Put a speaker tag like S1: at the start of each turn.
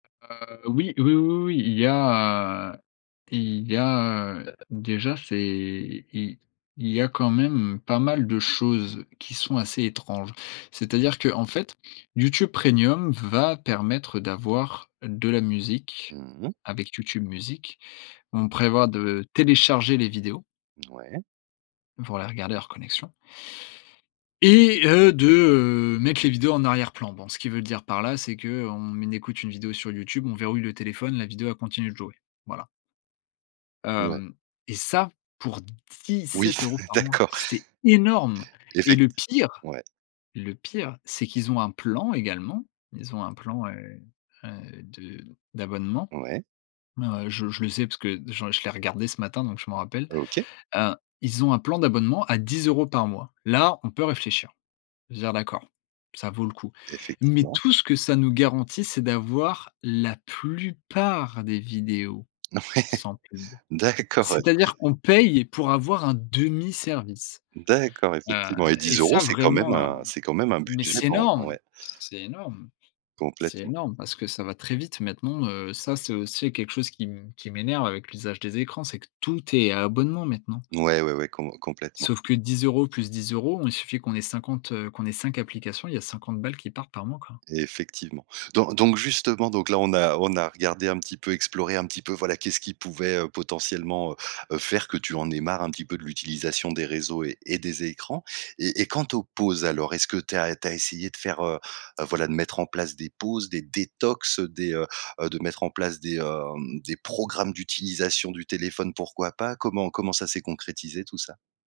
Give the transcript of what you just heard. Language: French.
S1: Heu, oui, oui, oui, oui, oui, il y a, heu il y a, heu déjà c'est il il y a quand même pas mal de choses qui sont assez étranges. C'est-à-dire qu'en fait, YouTube Premium va permettre d'avoir de la musique
S2: Mmh mh.
S1: avec YouTube Music. On prévoit de télécharger les vidéos
S2: Ouais.
S1: pour les regarder hors connexion et heu, de, heu, mettre les vidéos en arrière-plan. Bon, ce qu'ils veulent dire par là, c'est qu'on écoute une vidéo sur YouTube, on verrouille le téléphone, la vidéo elle continue de jouer. Voilà
S2: Ouais.
S1: hem et ça, pour dix
S2: Oui
S1: sept
S2: s
S1: euros par mois!
S2: d'accord.
S1: C'est énorme et
S2: Effect
S1: le pire
S2: ouais.
S1: le pire, c'est qu'ils ont un plan également. Ils ont un plan, heu, heu, de d'abonnement.
S2: Ouais.
S1: Heu, je je le sais parce que je je l'ai regardé ce matin, donc je m'en rappelle.
S2: OK.
S1: Hein, ils ont un plan d'abonnement à 10 € par mois. Là, on peut réfléchir. Je veux dire d'accord, ça vaut le coup. Mais
S2: Effectivement.
S1: tout ce que ça nous garantit, c'est d'avoir la plupart des vidéos
S2: Ouais.
S1: sans pub.
S2: D'accord. Ouais.
S1: C'est-à-dire qu'on paye pour avoir un demi-service.
S2: D'accord
S1: Heu
S2: effectivement. Et
S1: et
S2: 10 €
S1: ça
S2: c'est quand même
S1: vraiment, heu
S2: un c'est quand même un
S1: mais
S2: budget
S1: c'est
S2: dans
S1: énorme,
S2: ouais.
S1: c'est énorme, c'est
S2: Complètement.
S1: énorme. Parce que ça va très vite maintenant, heu, ça c'est aussi quelque chose qui mmh, qui m'énerve avec l'usage des écrans, c'est que tout est à abonnement maintenant
S2: Ouais, ouais, ouais, com complètement.
S1: sauf que 10 € plus 10 €, il suffit qu'on ait 50, heu, qu'on ait 5 applications. Il y 50 balles qui partent par mois quoi.
S2: Effectivement. Don donc, justement, donc là, on a on a regardé un petit peu, exploré un petit peu, voilà, qu'est-ce qui pouvait, heu, potentiellement, heu, heu, faire que tu en aies marre un petit peu de l'utilisation des réseaux et et des écrans et et quant aux pauses, alors. Est-ce que tu as tu as essayé de faire, heu, heu, voilà de mettre en place des pauses, des détox, heu, des, heu, heu, de mettre en place des, hem, des programmes d'utilisation du téléphone pourquoi pas? Comment comment ça s'est concrétisé tout ça?